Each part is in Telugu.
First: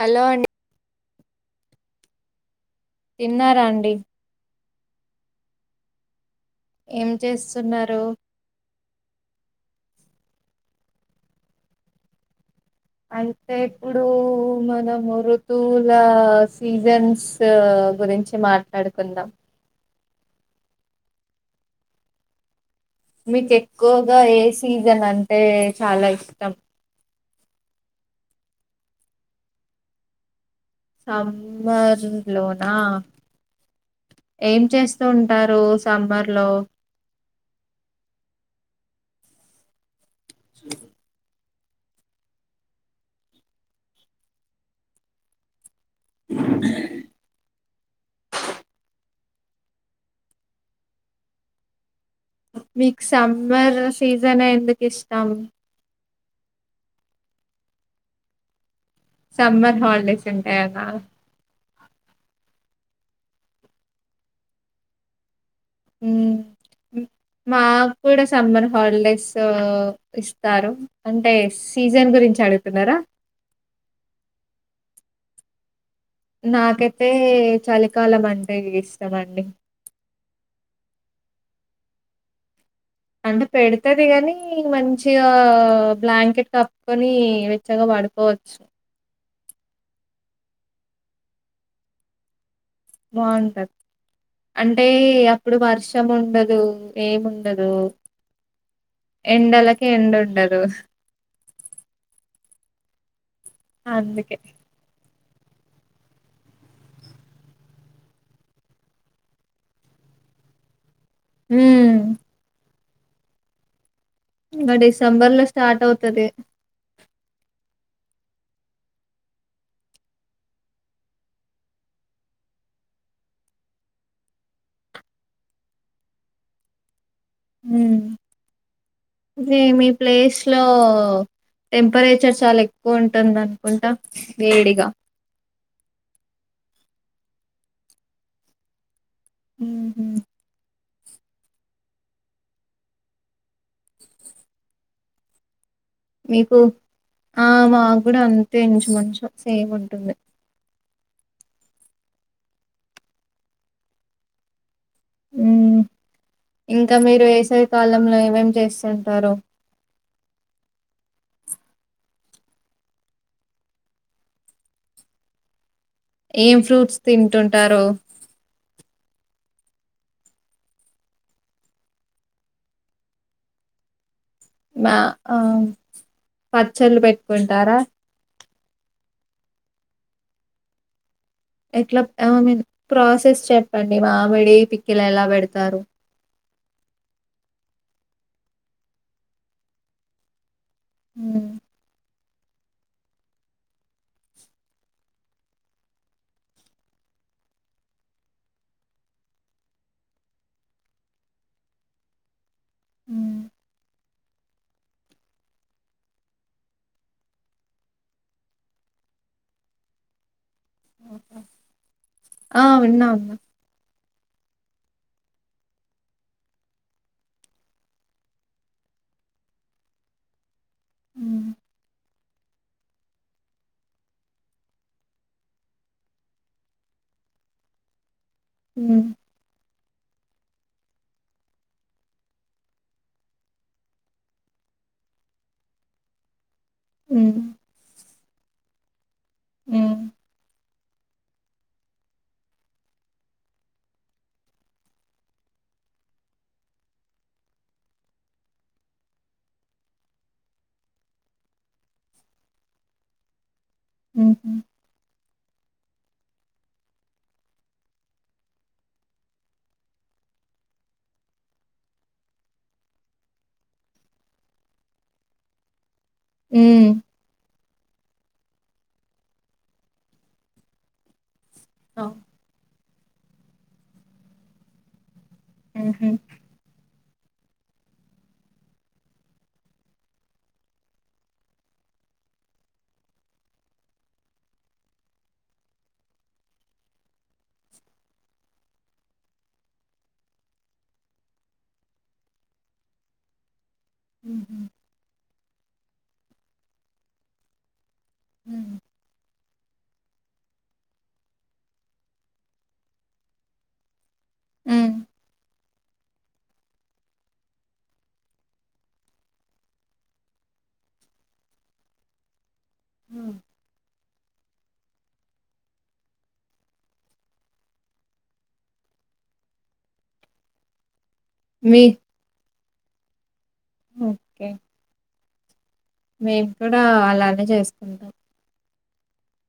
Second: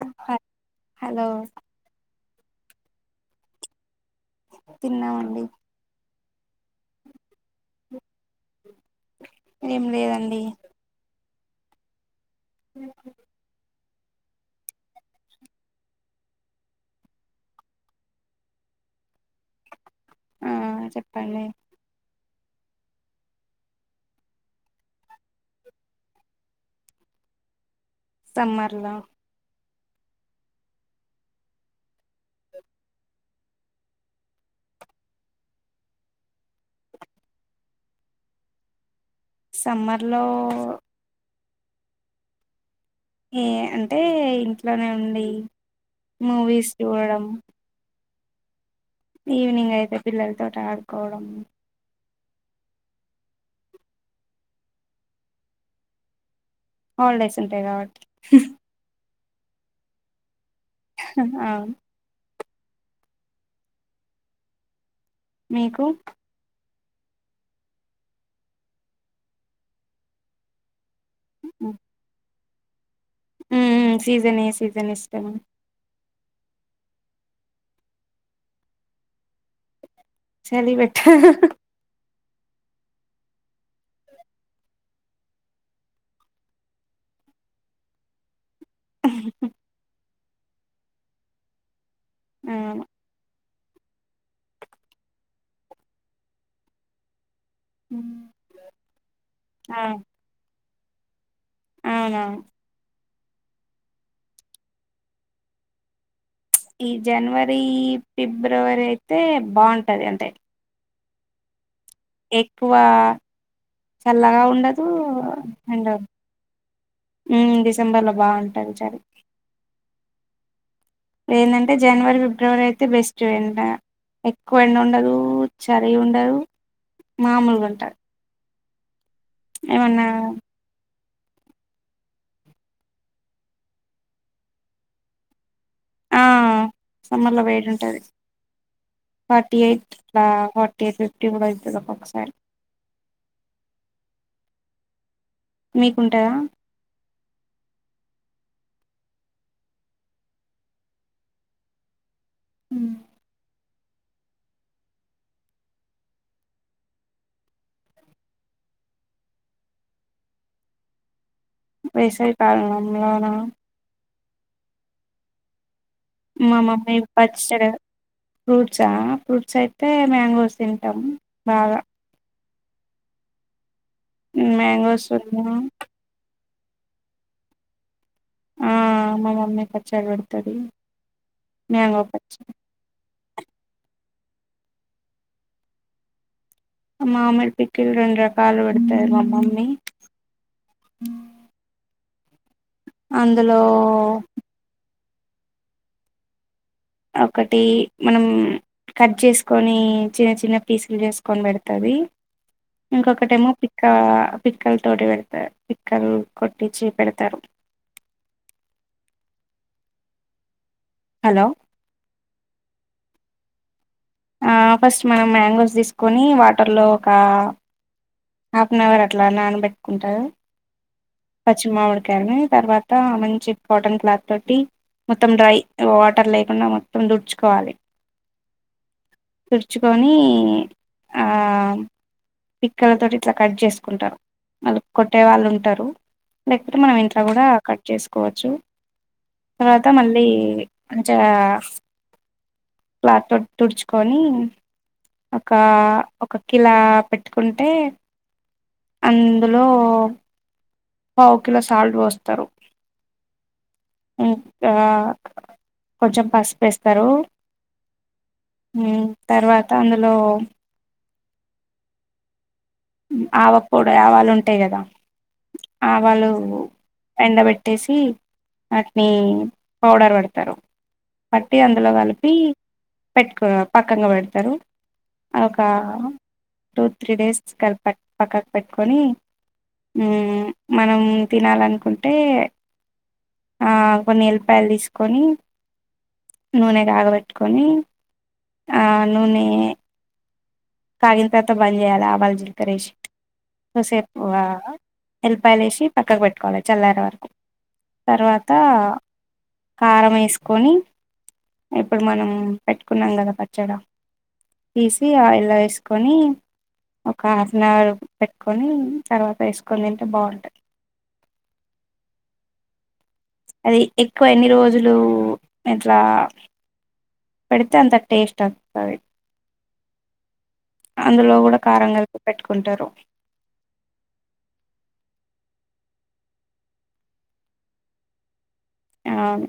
హలో అండి హలో తిన్నారా అండి తిన్నామండి ఏం చేస్తున్నారు ఏం లేదండి అంతే ఇప్పుడు మనము ఋతువుల సీజన్స్ గురించి మాట్లాడుకుందాం ఆ చెప్పండి మీకు ఎక్కువగా ఏ సీజన్ అంటే చాలా ఇష్టం సమ్మర్లా సమ్మర్ లోనా ఏం చేస్తూ ఉంటారు సమ్మర్ లో సమ్మర్ లొ స [unintelligible] ఏ అంటే ఇంట్లోనె ఉండి మూ విస్ చూడడం ఈవినింగ్ అయితె పిల్లలతోటి ఆడుకోవడం మీకు సమ్మర్ సీజన్ ఎందుకు ఇష్టం హాల్ డేస్ ఉంటయి కాబట్టి సమ్మర్ హాల్డేస్ ఉం అహ్ ఆ మీకు. మా క్కూడా సమ్మర్ హాలిడేస్ ఇస్తారు. అంటెయ్ సీజన్ గురించి అడుగు. ఉన్నారా ఉమ్ సీజనే ఏ సీజనె ఇష్టం. నాకైతే చలికాలం అంటె ఇష్టం అండి. చలి వెచ్చ అంటే పెడతది గాని మంచిగా బ్లాంకెట్ కప్పుకొని వెచ్చగా పడుపోవచ్చు. ఊహు ఆ. బావుంటది అంటే అప్పుడు వర్షం ఉండదు ఏముండ. కదు ఎండలకే ఎండ ఉండదు. అవున అందుకె ఈ జనవరి ఫిబ్రవరి అయితే బాగుంటది అండి హుమ్ ఎక్కువా. ఇంకా డిసెంబర్ లో స్టార్ట్ అవుతది. ఉమ్ డిసెంబర్లో బాగుంటుంది చలి ఏందంటే జనవరి ఫిబ్రవరి అయితే బెస్ట్ ఎంతైన ఎక్కువ ఎండ ఉండదు చలి ఉండదు. మామూలుగ ఉంటార్ ఇదే మీ ప్లేస్ లో. టెంపరేచర్ చాల ఎక్కువ ఉంటుంది అనుకుంటా వేడిగా. ఆ సమ్మర్లో వేడి ఉంటది. ఫాటీ ఎయిట్ మ్మ్హ. బా తె ఫిఫ్టీ కూడా అబ్బ ఒకసారి. మీకు ఆ మాక్ కూడా అ. తెంచు మంచు సేమ్ ఉంటుంది. హుమ్ ఉమ్ ఇంకా మీరు వేసవి కాలంలో ఏమేమి చేస్తుంటారు. వేసవి కాలంలో నా మా ఏం మమ్మీ ఫ్రూట్స్ పచ్చడ తింటుంటారు ఫ్రూట్సా. ఫ్రూట్స్ అయితే మ్యాంగోస్ తింటాము బాగా. ఉ మా మ్యాంగోస్ ఉ. ఆ పచ్చళ్ళు పెట్టుకుంటారా. ఆమ్ మా మమ్మీ పచ్చడి పెడతది. మ్యాంగో ఎట్లా ఐ పచ్చడి మీన్ ప్రాసెస్ చెప్పండి మామిడి ప ఎలా ఎలా పెడతారు. మామిడి పికెలు రెండ రకాలు పెడతాది మమ్మీ. ఉ అందులో ఒకటి మనం కట్ చేసుకొని చిన్న చిన్న పీసులు చేసుకొని పెడుతది. మ్మ్. ఇంకొకటేమో పిక్క పిక్కల్ తోటి పెడతర్ పిక్కల్ కొట్టి పిచీ పెడుతారు. ఆ విన్నా. ఆ ఫస్ట్ మనం మ్యాంగోస్ తీసుకొని వాటర్లో ఒకా హాఫ్ అన్ అవర్ అట్ల నానబెట్టుకుంటారు. మ్మ్ పచ్చిమావిడి కడగడం తర్వాత మంచి కాటన్ క్లాత్ తోటి మొత్తం డ్రై వాటర్ లేకుండా మొత్తం తు డ్చుకోవాలి. ఉ తుడుచుకొని ఆ పిక్కల తోటి ఇట్లా కట్ చేసుకుంటారు, మళ్ళ కొట్టే వాళ్ళు ఉంటారు. లేకపోతే మనం ఇంట్లో మ్మ్ కూడా కట్ చేస్ కోవొచ్చు తర్వాత మ్మ్ మళ్ళీయి. కొంచెం క్లాత్ తో తుడుచుకొని ఒక ఒక కిలా పెట్టుకుంటే అందులో పావు కిలో సాల్ట్ పోస్తరు. మ్మ్ ఇంకా [inaudible] కొంచెం పసుపు ఎస్తరు ఉ తర్వాత అందులో ఉ ఆవ పొడి, ఆవాలు ఉంటాయి కదా ఆవాళ్ళు హ్మ్ ఎండబెట్టేసి. వాటిని పౌడర్ పెడతరు. పట్టి అందులో అవును. కలిపి పెట్టుకొ పక్కంగా పెడతరు. ఒక హుహు. టూ త్రీ డేస్ స్కల్ప పక్క పక్కకు పెట్టుకొని ఊ మనం తినాలనుకుంటే ఆ కొన్ని ఎల్లిపాయలు తీసుకొని నూనె కాగబెట్టుకొని ఆ నూనె కాగిన తర్వాత బంద్ చేయాల ఆవాలు, జిలకర్ర ఎసి కోసేపు ఆ హుహు. ఎల్లిపాయలేసి పక్కకు పెట్టుకోవాలె చల్లరే వరకు తర్వాత హ్మ్. కారం ఏసుకొని ఇప్పుడు మనం పెట్ కున్నాం కదా పచ్చడ. హ్మ్. తీసి ఆయిల్ ల తీసుకొని ఒక హాఫ్ నవర్ పెట్టుకొని తర్వాత ఏసుకొని తింటే బావుంటాయి ఉమ్ ఎక్కువ ఎన్ని రోజులు ఇట్లా పెడితే అంత టేస్ట్ వత్తది అందులో కూడా మీ కారం కలిపి పెట్టుకుంటారు ఓకే మేము కూడా అలాగే చేసుకుంటాం అవును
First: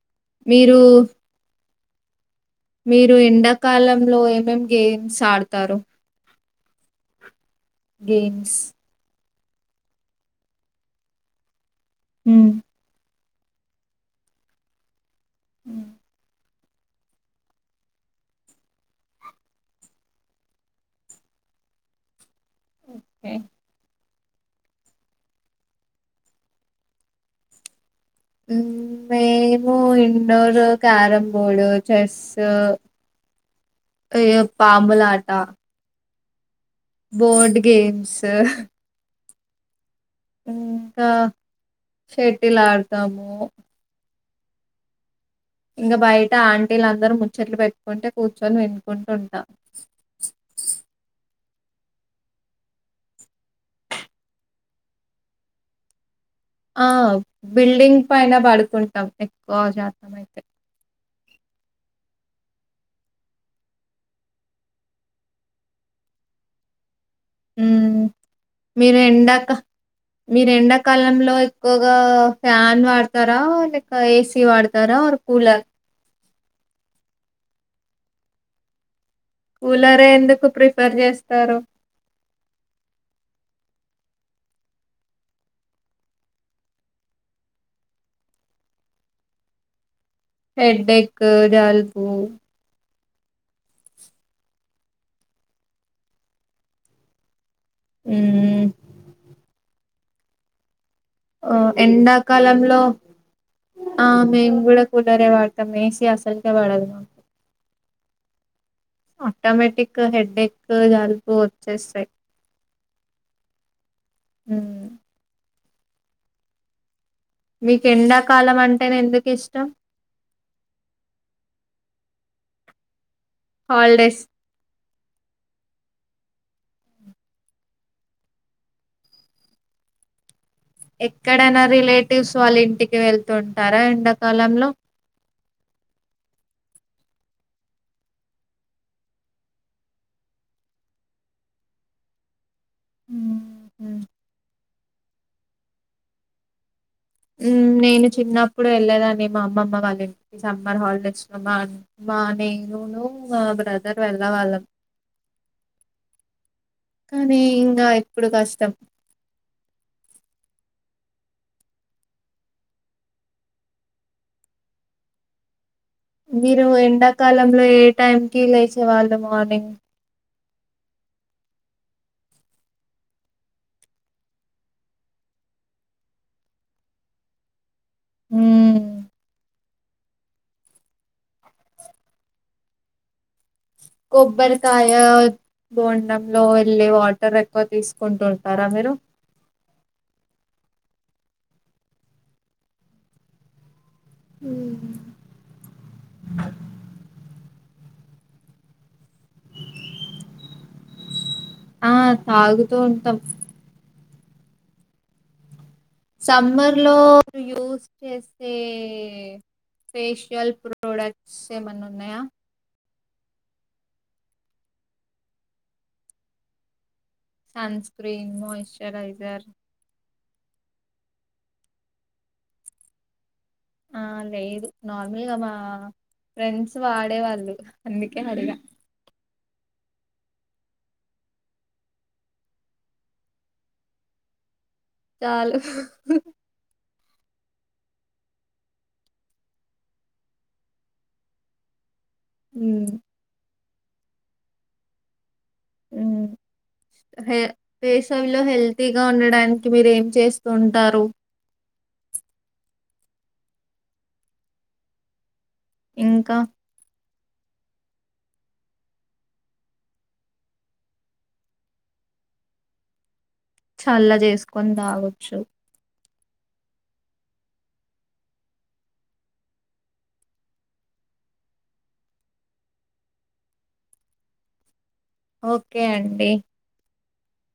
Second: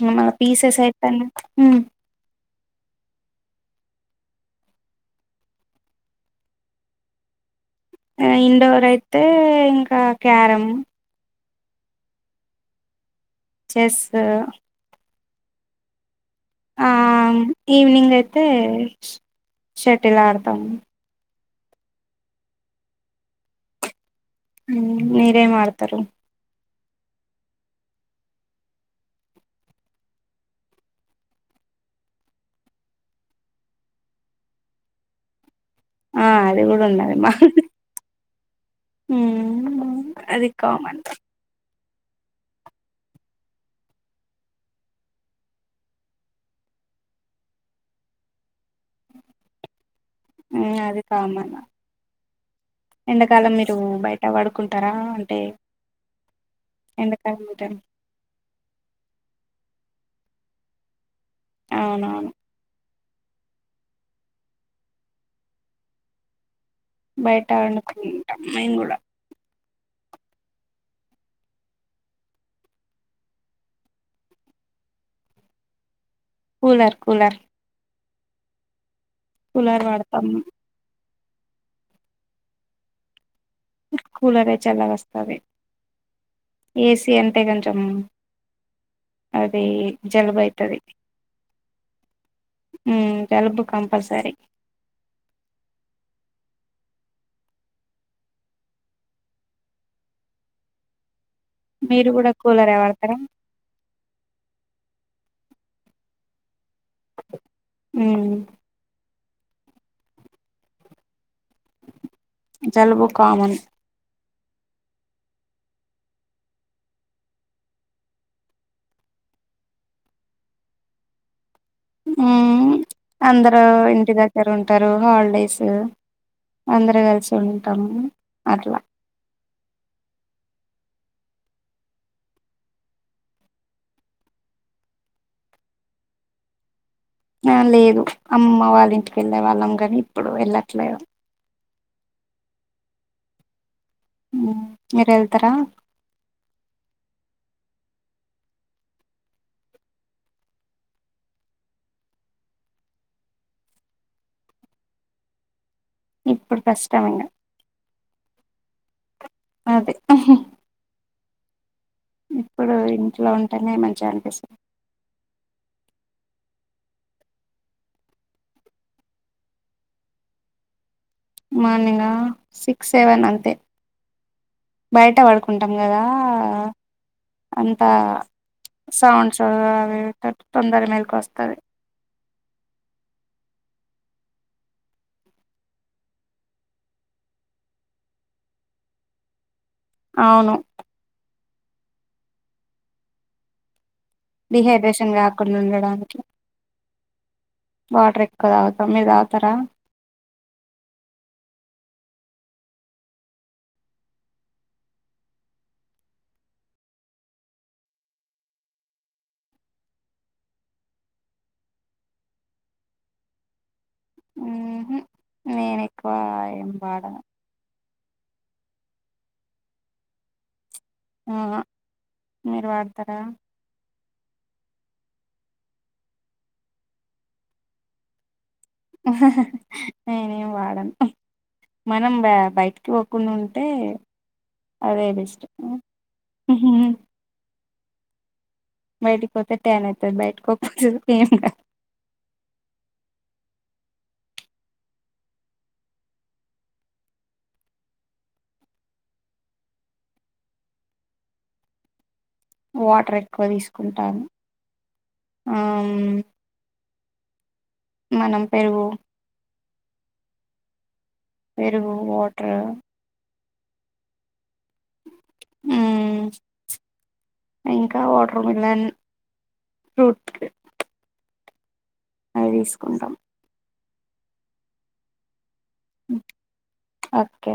ఇంగ మా మీరు, పీసెస్ అయిపోయింది మ్మ్ మీరు ఎండాకాలంలో ఏమేం గేమ్స్ ఆడతారు ఆ గేమ్స్. ఇండోరై తే ఇంక క్యారం ఉమ్ చెస్ ఉమ్ ఆమ్ ఈవెనింగ్ అయితే షటిల్ ఆడతాము ఓకే మీరేం ఆడతారు మ్మ్ మేము ఇండోర్ క్యారం బోడు చెస్ పాములాట ఆ అది కూడా ఉన్నది బోర్డ్ గేమ్స్ మ్మ్ అది కామన్ షెటిల్ ఆడతాము ఇంకా బయట ఆంటీలు అందరూ ముచ్చట్లు పెట్టుకుంటే కూర్చొని వినుకుంటూ ఉంటా మ్ అది కామన్నా ఎండకాలం మీరు బయట పడుకుంటారా అంటే ఆ ఎండాకాలం అయితే బిల్డింగ్ పైన పడుకుంటాం ఎక్కువ జా ఆమైతే అవునవును బయట హ్మ్. పండుకుంటాం మేము మీరు కూడా ఎండాక మీరు ఎండాకాలంలో ఎక్కువగా ఫ్యాన్ వాడతారా లేక ఏ సీ వాడతారా or cooler cooler cooler cooler కూలరే వాడతాం ఎందుకు ప్రిఫర్ చేస్ తారు కూలరే చల్లగా వస్తాది ఏ సీ అంటే కొంచెం అది జలుబు అయితది హెడ్డెక్, జలుబు ఊ జలుబు కంపల్సరి ఊ ఓ మీరు కూడా కూలరే ఎండకాలంలో వాడతారా ఆ మేన్ కూడా ఇరే వాడుతా ఎసి అసలుగా వాడదు. ఊ ఆటోమేటిక్ హెడ్డేక్, జలుబు వచ్చేస్తాయి జలుబు కామన్ ఊ మీకు ఎండాకాలం అంటెనే ఎందుకు ఇష్టం. ఆ ఉ అందరు ఇంటి హాలిడేస్ దగ్గర ఉంటారు. హాలిడేసు అందరూ కల్సిఉంటామ్ అట్లా ఎక్కడైనా రిలేటివ్స్ వాళ్ళ ఇంటికి వెళ్తుంటారా ఎండాకాలమ్లో. ఆ లేదు అమ్మమ్మ వాళ్ళ ఇంటికెళ్ళే వాళ్ళమ్ గాని, ఇప్పుడు వెళ్ళట్లేదు. హుమ్ ఉమ్ ఉమ్ మీరెల్తరా? ఉమ్ నేను చిన్నప్పుడు వెళ్ళేదాన్ని. మా అమ్మమ్మ వాళ్ళ ఇంటి సమ్మర్ హాలిడేస్లో మా అమ్మ నేనును మా బ్రదర్ వెళ్లే వాళ్ళమ్. ఇప్పుడు కష్టం ఇంగ కానీ ఇంకా ఎప్పుడు కాస్త్ తప్ అదే ఆహ్హ్ ఇప్పుడు ఇంట్లో ఉంటేనే మంచిగానిపిస్తుంది. మీరు ఎండాకాలంలో ఏ టైమ్కిి లేసే వాళ్ళు మార్నింగ్. మార్నింగ్ గా సిక్స్, సెవెన్ అంతే బయట పడుకుంటామ్ గదా అ తా ఉమ్ సౌండ్స్ రావ్ ఊ తొందర మేల్క వస్తాది కొబ్బరికాయ బొండంలో వెళ్లే వాటర్ ఎక్కువ తీసుకుంటుంటారా మీరు. ఔను ఉమ్ డిహైడ్రేషన్ రాకుండా ఉండడాన్కి వాటర్ ఎక్కువ తాగ్తామ్. మీరు తాగుతారా? ఆ తాగుతూ ఉంటామ్ సమ్మర్లో యూజ్ చేసే ఫేషియల్ ప్రోడక్ట్స్ ఏమైన్నా ఉన్నయా. ఉహు నేను ఎక్కువ ఏం వాడను సన్ క్రీమ్, మాయిశ్చరైజర్ అహ హ్ మీరు వాడ్తారా ఆ లేదు నార్మల్గా మా ఫ్రెండ్స్ వాడేవాళ్ళు అందుకే అడిగా ఆహ్హ్ ఆహ్హ్ హ్ నేనేమ్ వాడను హ్ మనమ్ బయ్ బయట్కి పోకుండా ఉంటే అదే బెస్ట్ చాలు ఇహ్హ్ ఇహ్హ్ బయట్కి పోతే టాన్ అయితరు, బయట్కిపోకపోతే ఎంగామ్. ఉమ్ ఉమ్ హే వేసివిలో హెల్తీగా ఉండడాన్కి మీరు ఏం చేస్తూ ఉంటారు. వాటర్ ఎక్కువ తీస్కుంటాను. ఆ మ్ ఇంకా మనం పెరుగు పెరుగు వాటర్ చల్లా చేస్కో కోన్ తాగొచ్చు ఇంకా వాటర్ మిలన్ ఫ్రూట్ అవి తీస్కుంటామ్ ఒకే అండి ఒకే